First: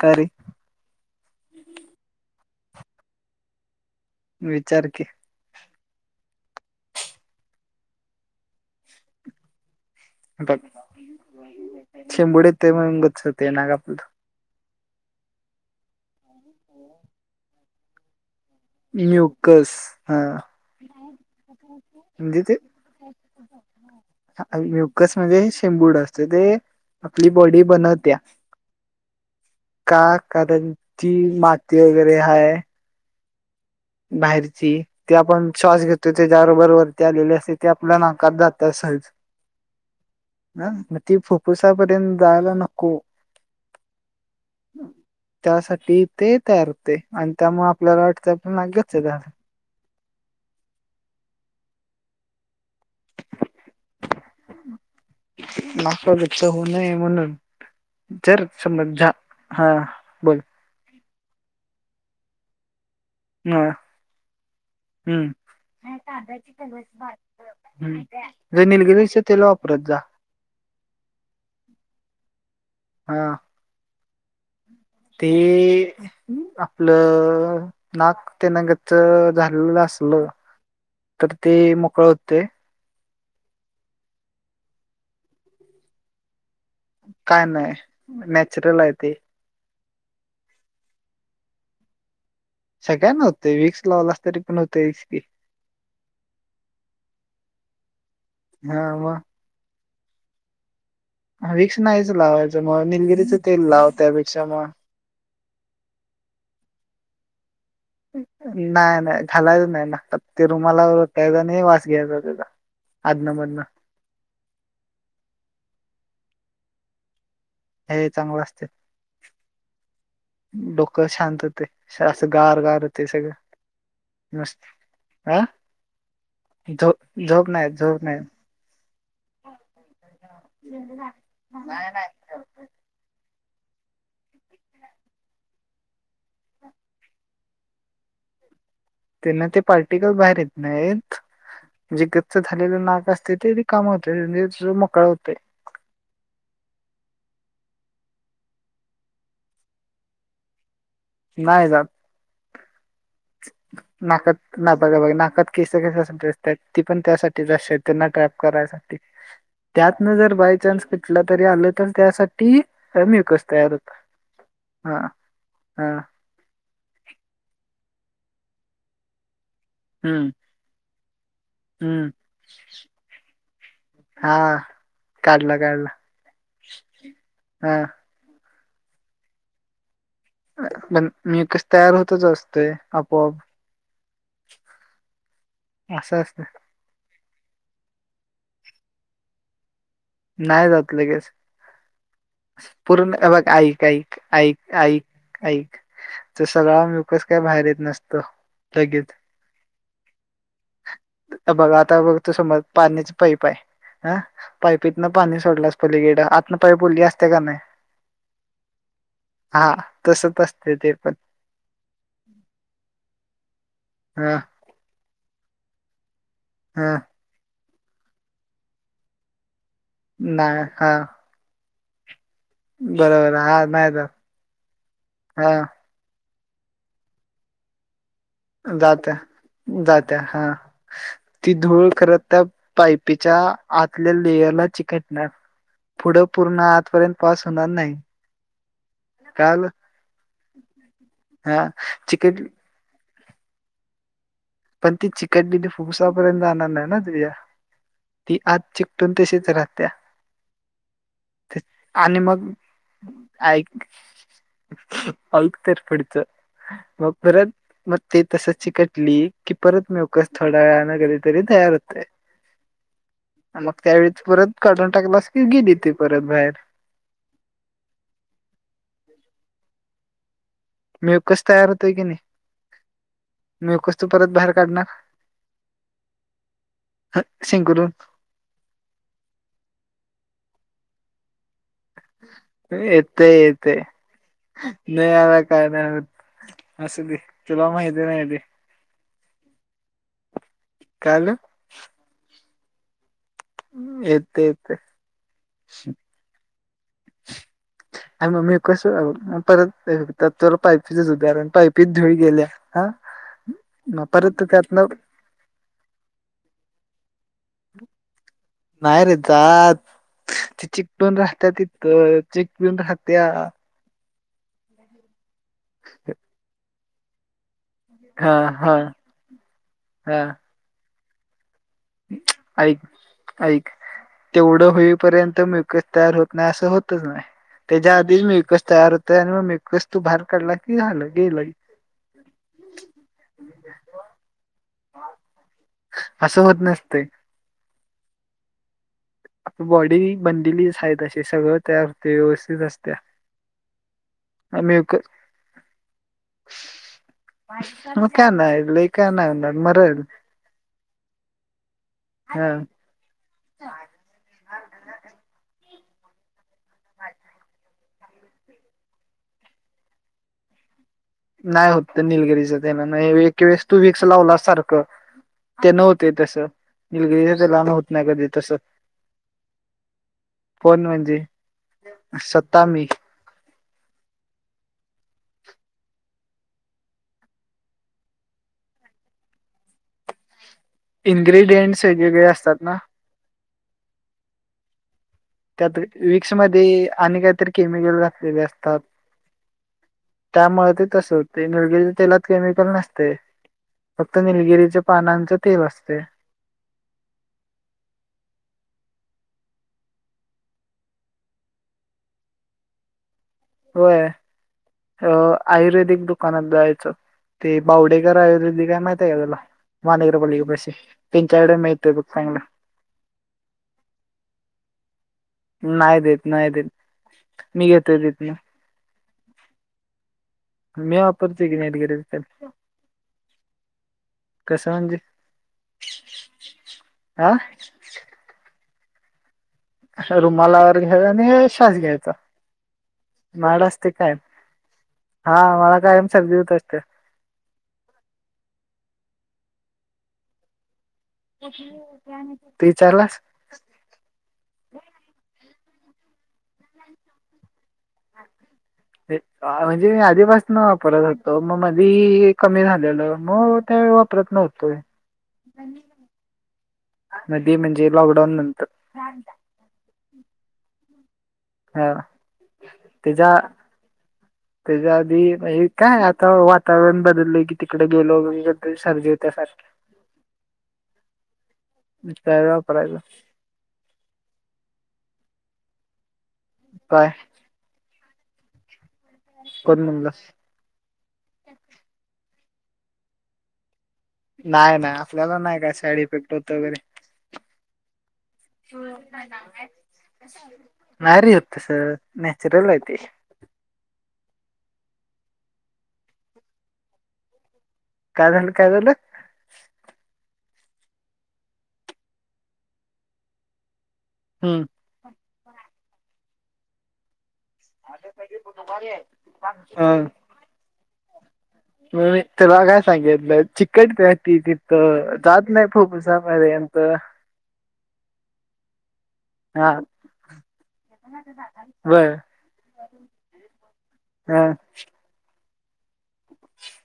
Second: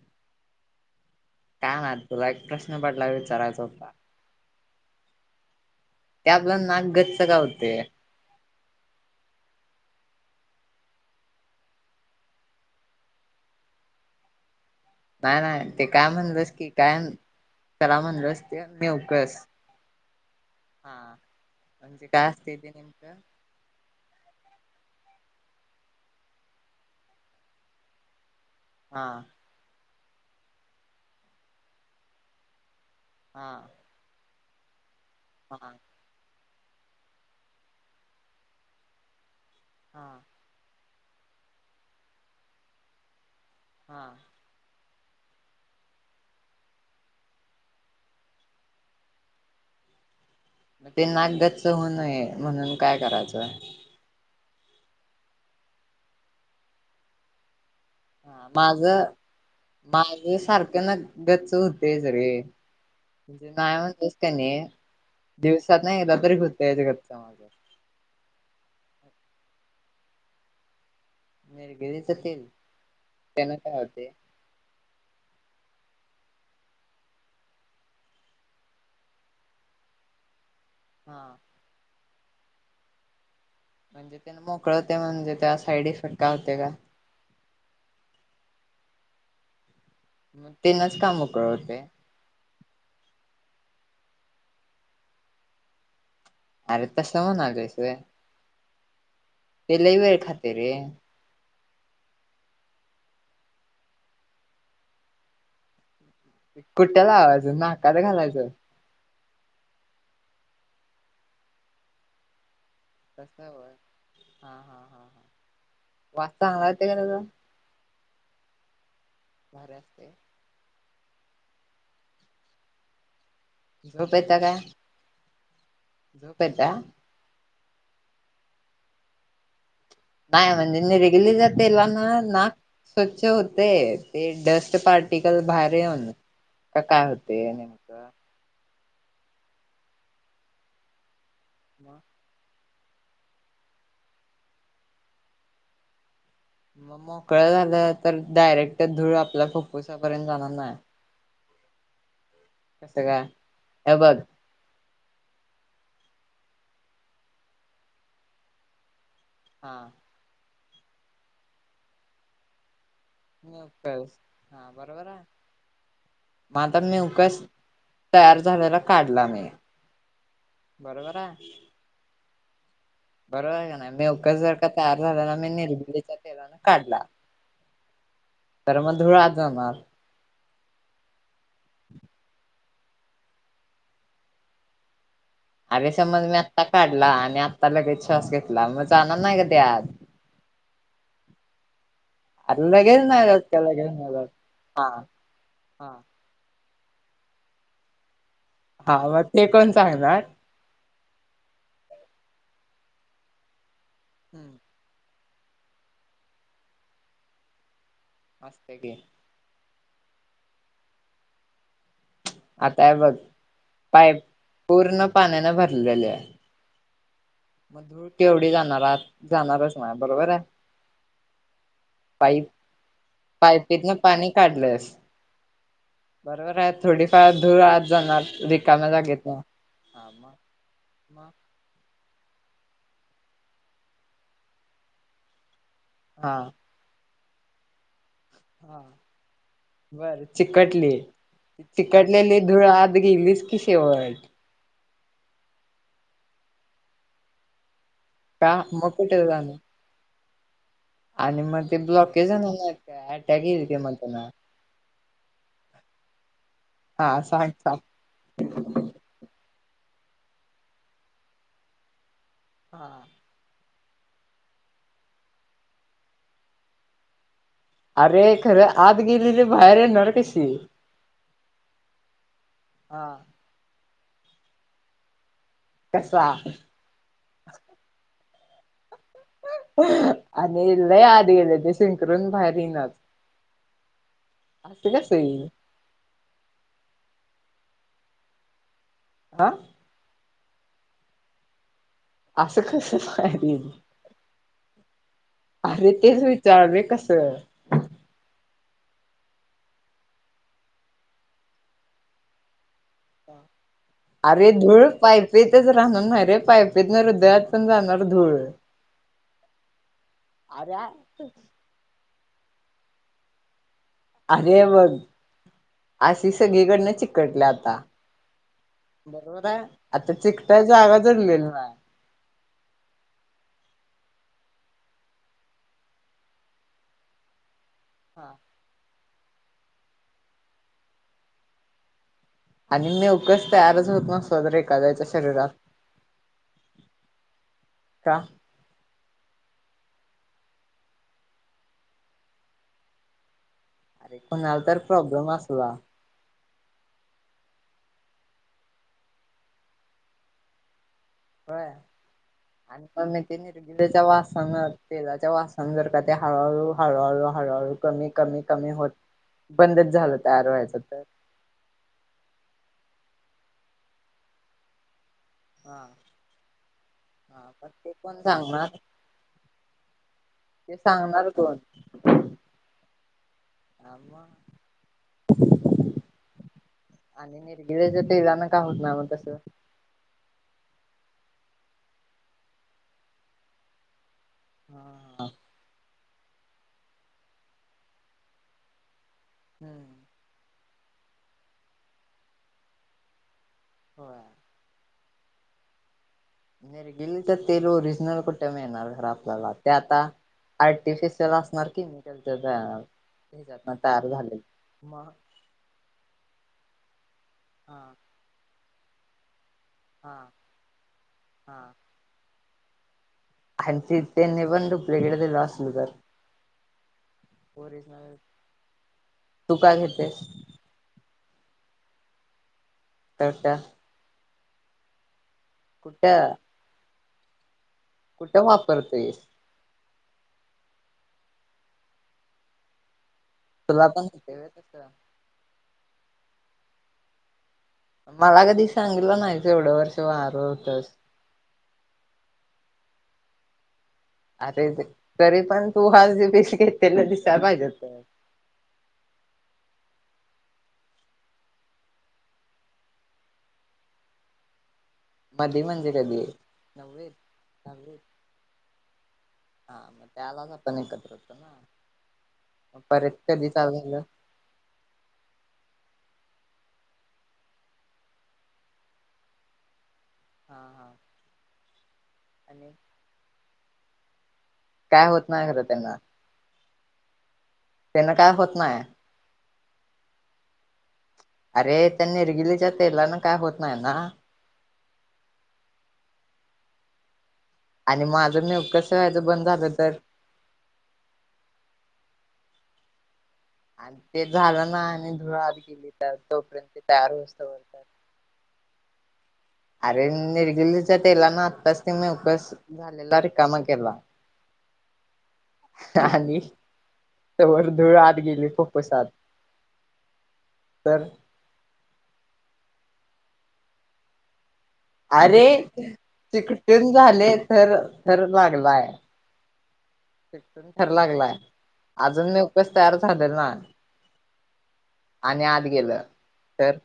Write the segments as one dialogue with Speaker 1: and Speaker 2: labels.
Speaker 1: कारी
Speaker 2: का ना तुला एक प्रश्न पडला विचारायचा होता.
Speaker 1: विचार की
Speaker 2: त्या आपला नाक गच्चग होते.
Speaker 1: बघ शिंबड ते मंगचच ते ना का आपलं.
Speaker 2: नाही नाही ते काय म्हणलंस की काय कला म्हणलस. नेवकस
Speaker 1: म्युकस हा
Speaker 2: हा म्हणजे काय असते ते नेमकं.
Speaker 1: म्युकस म्हणजे शेंबूड असते ते आपली बॉडी बनवत्या.
Speaker 2: हा.
Speaker 1: का कारणची माती वगैरे हा.
Speaker 2: हा.
Speaker 1: बाहेरची ते आपण
Speaker 2: हा
Speaker 1: श्वास घेतो. त त्याच्याबरोबर वरती आलेली असते ते आपल्या नाकात जात असच.
Speaker 2: हां.
Speaker 1: ह मग ती फुफ्फुसापर्यंत जायला नको.
Speaker 2: हा.
Speaker 1: त्यासाठी ते तयार होते आणि त्यामुळे आपल्याला वाटतं. नागेच त्या
Speaker 2: मग ते नाक गच्च होऊ नये म्हणून काय करायचं.
Speaker 1: मागच होऊ नये म्हणून जर
Speaker 2: हा माझ
Speaker 1: समज झा हा बोल
Speaker 2: माझ सारखं ना गच होते सरे म्हे
Speaker 1: ह
Speaker 2: नाही म्हणतेच का नाही
Speaker 1: हम्म
Speaker 2: दिवसात न एगदा तरी फुजत याच्या घरच्या माग
Speaker 1: हम् जर निलगिरीच तेल वापरत जा.
Speaker 2: निरगिरीच तेल
Speaker 1: हा
Speaker 2: त्यांना काय होतेय.
Speaker 1: ते आपलं नाक ते गच झालेलं असल
Speaker 2: हा
Speaker 1: तर ते मोकळ होतेय.
Speaker 2: म्हणजे त्या न मोकळ होते, म्हणजे त्या साईड इफेक्ट का होते काय
Speaker 1: काय नाही नॅचरल आहे ते.
Speaker 2: मग तेनाच का मोकळ होते.
Speaker 1: सगळ्यांना होते वी्कस लावलास तरी पण होते की,
Speaker 2: अरे तस म्हणायलोस होय.
Speaker 1: हा म.
Speaker 2: ते लय वेळ खात रे
Speaker 1: ह विक्क्स नाहीच लावायचं मग निलगिरीच तेल लाव त्यापेक्षा मग!
Speaker 2: कुठ लावायचं ना
Speaker 1: नाही नाही घालायचं नाही ना ते रुमालायचा आणि वास घ्यायचा त्याचा. आधनं
Speaker 2: तस
Speaker 1: मधनं
Speaker 2: हाय हा हा हा वास चांगला येते का त्याज.
Speaker 1: हे चांगलं असतेय.
Speaker 2: भारी असतेय.
Speaker 1: डोक शांत होते असं गार गार होते सगळं
Speaker 2: झोप येत्या काय
Speaker 1: मस्त. अ
Speaker 2: झोप येत्या
Speaker 1: झो झोप नाही झोप नाही
Speaker 2: नाही म्हणजे निरेगलीचा तेलान नाक स्वच्छ होते ते डस्ट पार्टिकल बाहेर येऊन का काय होत ते नेमकं.
Speaker 1: त्यांना ते पार्टिकल बाहेर येत नाहीत
Speaker 2: मग
Speaker 1: जे गच्च झा झालेलं नाक असते ते रिकाम होत [unintelligible] मोकळा होत
Speaker 2: मग मोकळं झालं तर डायरेक्ट धूळ आपल्या फुप्फुसापर्यंत जाणार नाही.
Speaker 1: नाही जात
Speaker 2: कसं काय हे बघ
Speaker 1: नाकात ना बघा नाकात केस असत्यात ती पण त्यासाठीच त्यांना ट्रॅप करायचा. ते
Speaker 2: हा
Speaker 1: त्यातन जर बायचान्स कुठला तरी आलं तर त्यासाठी म्युकस
Speaker 2: न
Speaker 1: तयार होतं
Speaker 2: हा बरोबर आहे.
Speaker 1: हा
Speaker 2: मग आता मेवकस तयार झालेला काढला. मी
Speaker 1: हम्म.
Speaker 2: बरोबर आहे.
Speaker 1: हम्म.
Speaker 2: बरोबर आहे. का नाही
Speaker 1: हा
Speaker 2: मेउकर जर का तयार झाल्या ना मी
Speaker 1: काढला काढला
Speaker 2: निलबिलीच्या तेलान काढला.
Speaker 1: हा.
Speaker 2: तर मग धुळ आज जाणार.
Speaker 1: पण मी कस तयार होतच असते. आपोआप.
Speaker 2: अरे
Speaker 1: असं
Speaker 2: समज मी
Speaker 1: असतं
Speaker 2: आत्ता काढला. आणि आत्ता लगेच श्वास घेतला मग जाणार नाही. का ते आत.
Speaker 1: नाही जात लगेस.
Speaker 2: अरे लगेच
Speaker 1: पूर्ण
Speaker 2: नाही जात
Speaker 1: हेबघ
Speaker 2: का
Speaker 1: ऐक
Speaker 2: लगेच नाही
Speaker 1: ऐक
Speaker 2: जात हा
Speaker 1: ऐक ऐक
Speaker 2: हा
Speaker 1: तर सगळा मकस काय बाहेर येत नसतो.
Speaker 2: हा
Speaker 1: लगेच
Speaker 2: मग ते कोण सांगणार.
Speaker 1: बघ आता बघ तो समोर पाण्याच पाईप आहे हा
Speaker 2: हं
Speaker 1: पतनं पाणी सोडलंस पलीकडं आतन पाय वोली असते का नाही.
Speaker 2: असत्या की,
Speaker 1: हा तसच असते. ते पण.
Speaker 2: आता बघ पाईप
Speaker 1: हा
Speaker 2: पूर्ण पाण्यानं भरलेले आहे.
Speaker 1: ह
Speaker 2: मग धूळ केवढी जाणार आत जाणारच नाही बरोबर आहे.
Speaker 1: नाही हा
Speaker 2: पाईप
Speaker 1: बरोबर हा नाही
Speaker 2: पाईपीतन
Speaker 1: जात
Speaker 2: पाणी काढलंस
Speaker 1: हा
Speaker 2: बरोबर आहे थोडीफार धूळ आत जाणार. रिकाम्या
Speaker 1: जात्या
Speaker 2: जागेत ना
Speaker 1: जात्या हा ती धूळ खर त पायपीच्या आतल्या लेयरला चिकटणार. पुढं
Speaker 2: हा
Speaker 1: पूर्ण आतपर्यंत पास होणार नाही.
Speaker 2: हा
Speaker 1: कळालं
Speaker 2: बर चिकटली ती
Speaker 1: हां,
Speaker 2: चिकटलेली
Speaker 1: चिकट
Speaker 2: धुळ आत गेलीस कशी [unintelligible]
Speaker 1: पण ती चिकट दिली फुफसापर्यंत जाणार नाय ना तुझ्या ती
Speaker 2: का
Speaker 1: आत
Speaker 2: मग
Speaker 1: चिकटून
Speaker 2: कुठे
Speaker 1: तशीच
Speaker 2: जाणार
Speaker 1: राहत्या.
Speaker 2: आणि मग ते
Speaker 1: आणि
Speaker 2: ब्लॉककेजण
Speaker 1: मग
Speaker 2: अटॅक येईल की मंग त्यांना
Speaker 1: अलत तेरपडच मग
Speaker 2: हा सांग
Speaker 1: परत
Speaker 2: सांग
Speaker 1: म ते तसच चिकटली की परत मिवकस थोड्या वेळानं कधी तरी तयार होतय.
Speaker 2: हां
Speaker 1: मग त्यावेळेत परत काढून टाकलासं की गेली ते परत बाहेर
Speaker 2: अरे खरं आत गेलेली बाहेर येणार कशी?
Speaker 1: मीवंकस तयार होतोय की नाय
Speaker 2: हा
Speaker 1: मीवकस तू परत बाहेर काढणार.
Speaker 2: कसा
Speaker 1: हत शिंकरुन
Speaker 2: आणि लय आत गेले ते शिंकरून बाहेर येईनाच.
Speaker 1: ते येते
Speaker 2: असं
Speaker 1: नाय
Speaker 2: कसं
Speaker 1: आला
Speaker 2: येईल
Speaker 1: काय नाय होत. असुदे तुला माहती नाय ते.
Speaker 2: आ
Speaker 1: कायल
Speaker 2: असं कसंच काय गेली.
Speaker 1: येत येत.
Speaker 2: अरे तेच विचारले कसं?
Speaker 1: आणि मग मी कसं परत त पायपीचच उदाहरण पायपीत धुळ गेल्या ह
Speaker 2: अरे धूळ पाय तेतच राहणार नाय रे पायपीतन हृदयात पण जाणार धूळ.
Speaker 1: नाही रे जात ते
Speaker 2: अरे
Speaker 1: चिटकून राहत्या तितक चिटकून राहत्या.
Speaker 2: अरे बघ अशी सगळीकडनं चिकटल्या आता
Speaker 1: हा हा
Speaker 2: बरोबर आहे आता
Speaker 1: हा
Speaker 2: चिकटायला जागा जडलेल नाय.
Speaker 1: ऐक ऐक तेवढं होईपर्यंत मिवंकस तयार होत नाय असं होतच नाय. त्याच्या आधीच
Speaker 2: हा,
Speaker 1: मिवकस तयार होतय आणि मग मिवकस तू बाहेर काढला की झालं गेलंय.
Speaker 2: आणि मिवकस तयारच होत नसला तर एक करायचा शरीरात
Speaker 1: असं होत नसतंय
Speaker 2: का?
Speaker 1: आपली बॉडी बनलेलीच हाय तशी सगळं तयार होते व्यवस्थित असतेया.
Speaker 2: अरे कुणाला तर प्रॉब्लेम असला
Speaker 1: म काय नाय लय काय नाय होणार मरल.
Speaker 2: व्हय
Speaker 1: हा
Speaker 2: आणि पण मि ते निलगिरी वासना तेला च्या वास अनं जर का ते हळू हळू हळू हळू हळू कमी कमी कमी होत बंदच झालं तयार व्हायचं तर
Speaker 1: नाही होत निलगिरीच त्यांना नाही. एक वेळेस तू विक्स लावला सारखं त्यानं
Speaker 2: हा
Speaker 1: होतंय तसं निलगिरी
Speaker 2: हा
Speaker 1: तेलान
Speaker 2: पण
Speaker 1: होत
Speaker 2: ते
Speaker 1: नाय
Speaker 2: कोण
Speaker 1: कधी तस
Speaker 2: सांगणार ते
Speaker 1: कोणं म्हणजे
Speaker 2: सांगणार कोण
Speaker 1: स्वतः मी
Speaker 2: हा म आणि निर्गिलेच तेेलान काय होत नाय म कसं
Speaker 1: इनग्रेडियंट्स वेगवेगळे असतात ना
Speaker 2: हा
Speaker 1: त्यात विक्समध्येध्ये आणि काहीतरी केमिकल घातलेले असतात.
Speaker 2: हम्म
Speaker 1: त्यामुळे ते त असं होते निलगिरीच्या तेलात केमिकल नसते फक्त
Speaker 2: होय
Speaker 1: निलगिरीचे पानांच तेप असते
Speaker 2: निलगीरी तेल तर तेल ओरिजनल कुठं मिळणार ते आपल्याला ते आता आर्टिफिशियल असणार की म त्या
Speaker 1: होय अ
Speaker 2: मग
Speaker 1: आयुर्वेदिक दुकानात जायचं ते
Speaker 2: हा
Speaker 1: पावडेकर आयुर्वेदी काय माहित आहे का तुला महागनगर
Speaker 2: हा
Speaker 1: पालिके पशी त्यांच्याकडे
Speaker 2: हा
Speaker 1: मिळते चागलं
Speaker 2: आणि त त्यांनी पण ढुपलेलिकेट दिल तर
Speaker 1: नाही देत नाही देत मी घेतोय देत ना
Speaker 2: तुका घेतेस?
Speaker 1: मी वापरते की निलगिरीच
Speaker 2: [unintelligible]
Speaker 1: कसं म्हणजे
Speaker 2: कुठं?
Speaker 1: आ
Speaker 2: कुठं वापरतोस
Speaker 1: रुमालावर घ्या आणि श्वास घ्यायचा माड
Speaker 2: तुला
Speaker 1: असते
Speaker 2: पण
Speaker 1: कायम
Speaker 2: होते व्हय तसं
Speaker 1: हा मड कायम सर्दी होत असते
Speaker 2: मला कधी सांगितलं नाही तेवढं वर्ष वारं होतच
Speaker 1: ते विचारलास
Speaker 2: अरे तरी पण तू हज जे पीस घेत त्याला दिसायला पाहिजेत
Speaker 1: ह म्हणजे मी आधीपासून वापरत होतो मग आधी कमी झालेलं मग ते वापरत नव्हतं
Speaker 2: मधी म्हणजे कधी नववीत
Speaker 1: मध्ये म्हणजे
Speaker 2: दहावीत
Speaker 1: लॉकडाऊन नंतर
Speaker 2: हा मग त्यालाच आपण एकत्र होतो ना
Speaker 1: हा
Speaker 2: मग परत
Speaker 1: त्याच्या
Speaker 2: कधी चालू झालं
Speaker 1: त्याच्या आधी म्ह काय आता वातावरण बदललंय की तिकडे गेलो वगैरे सर्दी होत्या सारखं हम
Speaker 2: हां हां
Speaker 1: पयल [unintelligible]
Speaker 2: काय होत नाही खरं त्यांना
Speaker 1: काय?
Speaker 2: त्यांना काय होत नाहीय
Speaker 1: कोण म्हणलं
Speaker 2: अरे त्यांनी निलगिच्या तेला ना काय होत नाही ना?
Speaker 1: नाही नाही आपल्याला नाही काय साईड इफेक्ट होत वगैरे
Speaker 2: आणि माझं नेवक स वयचं बंद झालं तर
Speaker 1: नारी होत तसं नॅचरल ते
Speaker 2: आणि ते झालं ना आणि धुळात गेली तर तोपर्यंत ते तयार होतात
Speaker 1: काय झालं काय झालं?
Speaker 2: अरे निरगिलीच्या तेलान आत्ताच ते नवकस झालेला रिकामा केला
Speaker 1: हम्म
Speaker 2: आणि त वर धुळ आत गेले फुफुसात तर
Speaker 1: म तेला काय सांगितलं चिकट त त तर
Speaker 2: अरे
Speaker 1: जात नाही फुफुसापर्यंत
Speaker 2: चिकटून झाले थर थर
Speaker 1: हा
Speaker 2: फटून ठर लागलाय
Speaker 1: बर
Speaker 2: अजून मी उपस तयार झालेल ना
Speaker 1: हा
Speaker 2: आणि आत गेलं तर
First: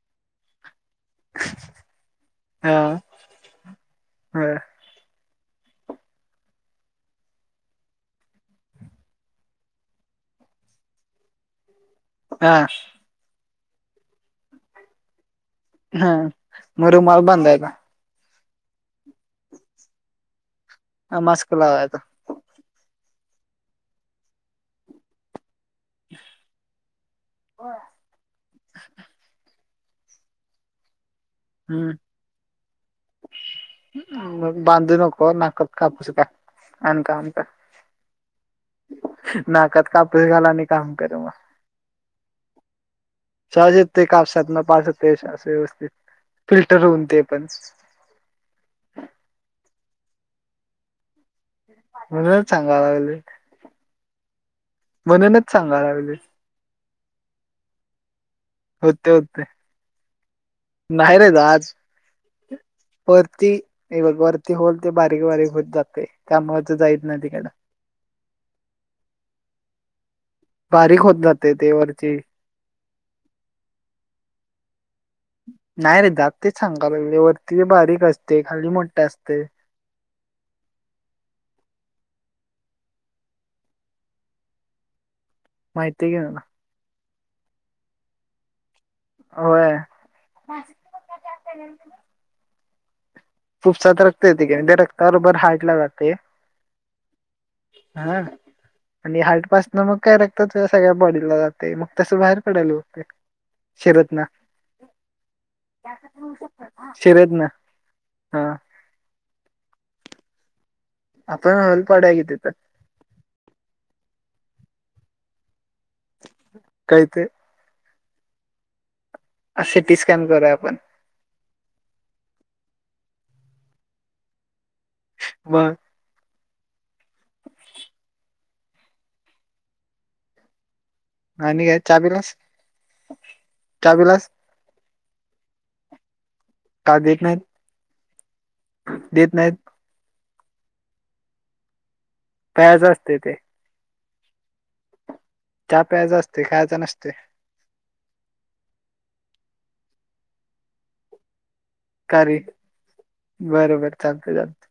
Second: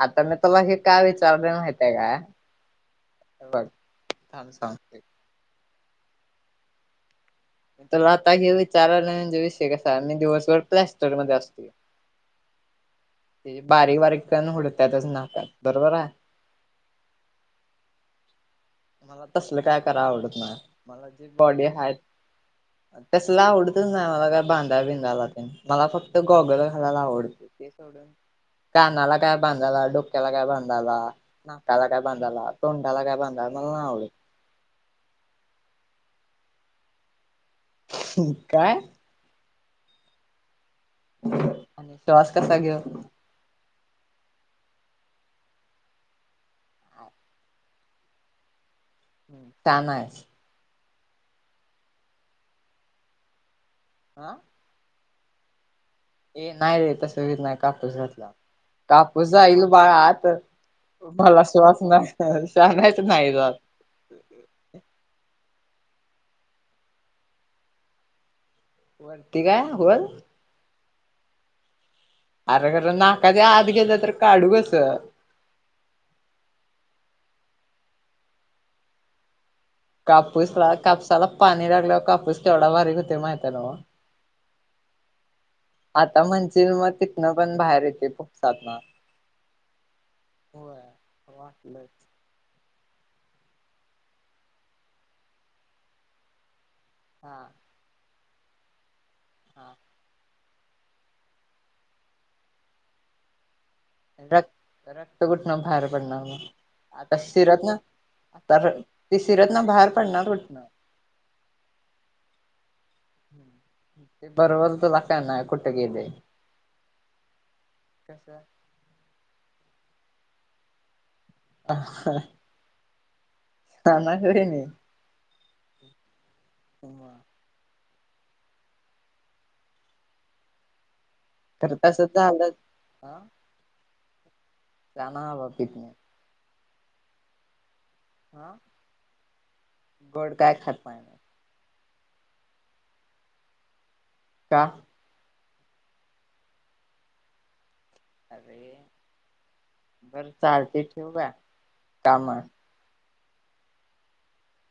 Speaker 2: आता मी तुला हे का विचारले माहितयका आहे
Speaker 1: हा
Speaker 2: का बघ ग
Speaker 1: बर
Speaker 2: सग तरला आता हे विचारायला म्हणजे विषय कसा मी दिवसभर प्लॅस्टर मध्ये असते.
Speaker 1: हा.
Speaker 2: ते बारीक बारीकण उडतातच नाकात. बरोबर हाय.
Speaker 1: हम म रुमाल बांदायचा.
Speaker 2: मला तसलं काय कराव आवडत नाही मला जी
Speaker 1: मास्क
Speaker 2: बॉडी आहेत
Speaker 1: लावायचा
Speaker 2: तसला आवडतच नाही मला काय बांधा बिधा लाते मला फक्त गोगल घालायला आवडत. ते सोड कानाला काय बांधायला डोक्याला काय बांधायला. नाकाला
Speaker 1: हम्म
Speaker 2: काय बांधाला तोंडाला काय बांधायला. मला नाय
Speaker 1: बांधू नको ना कापूस का अनका अनका. [unintelligible]
Speaker 2: काय?
Speaker 1: नाकत कापूस घाल आनी काम करू मग.
Speaker 2: आणि श्वास कसा घेऊ.
Speaker 1: शहजेत ते कापसात न पा ते अस व्यवस्थित फिल्टर होऊन ते पण.
Speaker 2: छान आहे.
Speaker 1: म्हणूनच चांगला लागलोय.
Speaker 2: आ.
Speaker 1: म्हणूनच सांगाय लागलोय.
Speaker 2: ये नाही रे तस सहत नाही कापूस घातला.
Speaker 1: होते
Speaker 2: कापूस
Speaker 1: होते
Speaker 2: जाईल बाळ आात
Speaker 1: नाही रे
Speaker 2: मला
Speaker 1: आज
Speaker 2: श्वास नाही शाानच नाही.
Speaker 1: वरती हे बघ वरती होल ते बारीक बारीक होत जाते त्यामाच जायच नाही तिकडं. [unintelligible]
Speaker 2: वरती काय होल?
Speaker 1: बारीक होत जातय ते वरची.
Speaker 2: अरे खरं नाका ते आत गेलं तर काढू कसं.
Speaker 1: नाही रे दात तेच सांगा बगळे वरती बारीक असते खाली मोठे असते.
Speaker 2: कापूस ला कापसाला पाणी लागल्यावर कापूस तेवढा बारीक होते माहित आहे ना.
Speaker 1: माहिती आहे
Speaker 2: आता
Speaker 1: की मला
Speaker 2: म्हणज मग तिथनं पण बाहेर येते फुपसात न.
Speaker 1: व्हय.
Speaker 2: वाटलंच
Speaker 1: फुप्फुसात रक्त येते की त्या रक्ता बरोबर हार्ट ला जातय.
Speaker 2: हा.
Speaker 1: हा आणि
Speaker 2: हा
Speaker 1: हार्टपासन मग काय रक्त सगळ्या बॉडीला जाते मग तसं बाहेर पडायला होतय.
Speaker 2: रक्त रक्त गुठण बाहेर पडणार आता
Speaker 1: शिरत ना
Speaker 2: शिरतन
Speaker 1: हा
Speaker 2: तर ते शिरतं बाहेर पडणार कुठन
Speaker 1: आपण होल पाडूया की तीथ
Speaker 2: ते बरोबर तुला कळणार कुठ गेलंय
Speaker 1: काय ते
Speaker 2: [unintelligible]
Speaker 1: सिटीस्कॅन करूया आपण.
Speaker 2: [unintelligible] सांगाल तो कणी
Speaker 1: बर.
Speaker 2: [unintelligible]
Speaker 1: आणि
Speaker 2: तर
Speaker 1: काय चहा
Speaker 2: तसच
Speaker 1: पिलास
Speaker 2: झालं
Speaker 1: चहा पिलास
Speaker 2: चहा नाही बाबा पित नाही.
Speaker 1: का देत नाहीत
Speaker 2: हा
Speaker 1: देत नाहीत.
Speaker 2: गोड काय खात नाही.
Speaker 1: प्यायच असतय ते
Speaker 2: का
Speaker 1: चहा प्यायचा असतय खायचा नसतय.
Speaker 2: अरे बरं चालते ठेव -
Speaker 1: का रे बरबर चालतय -चालतय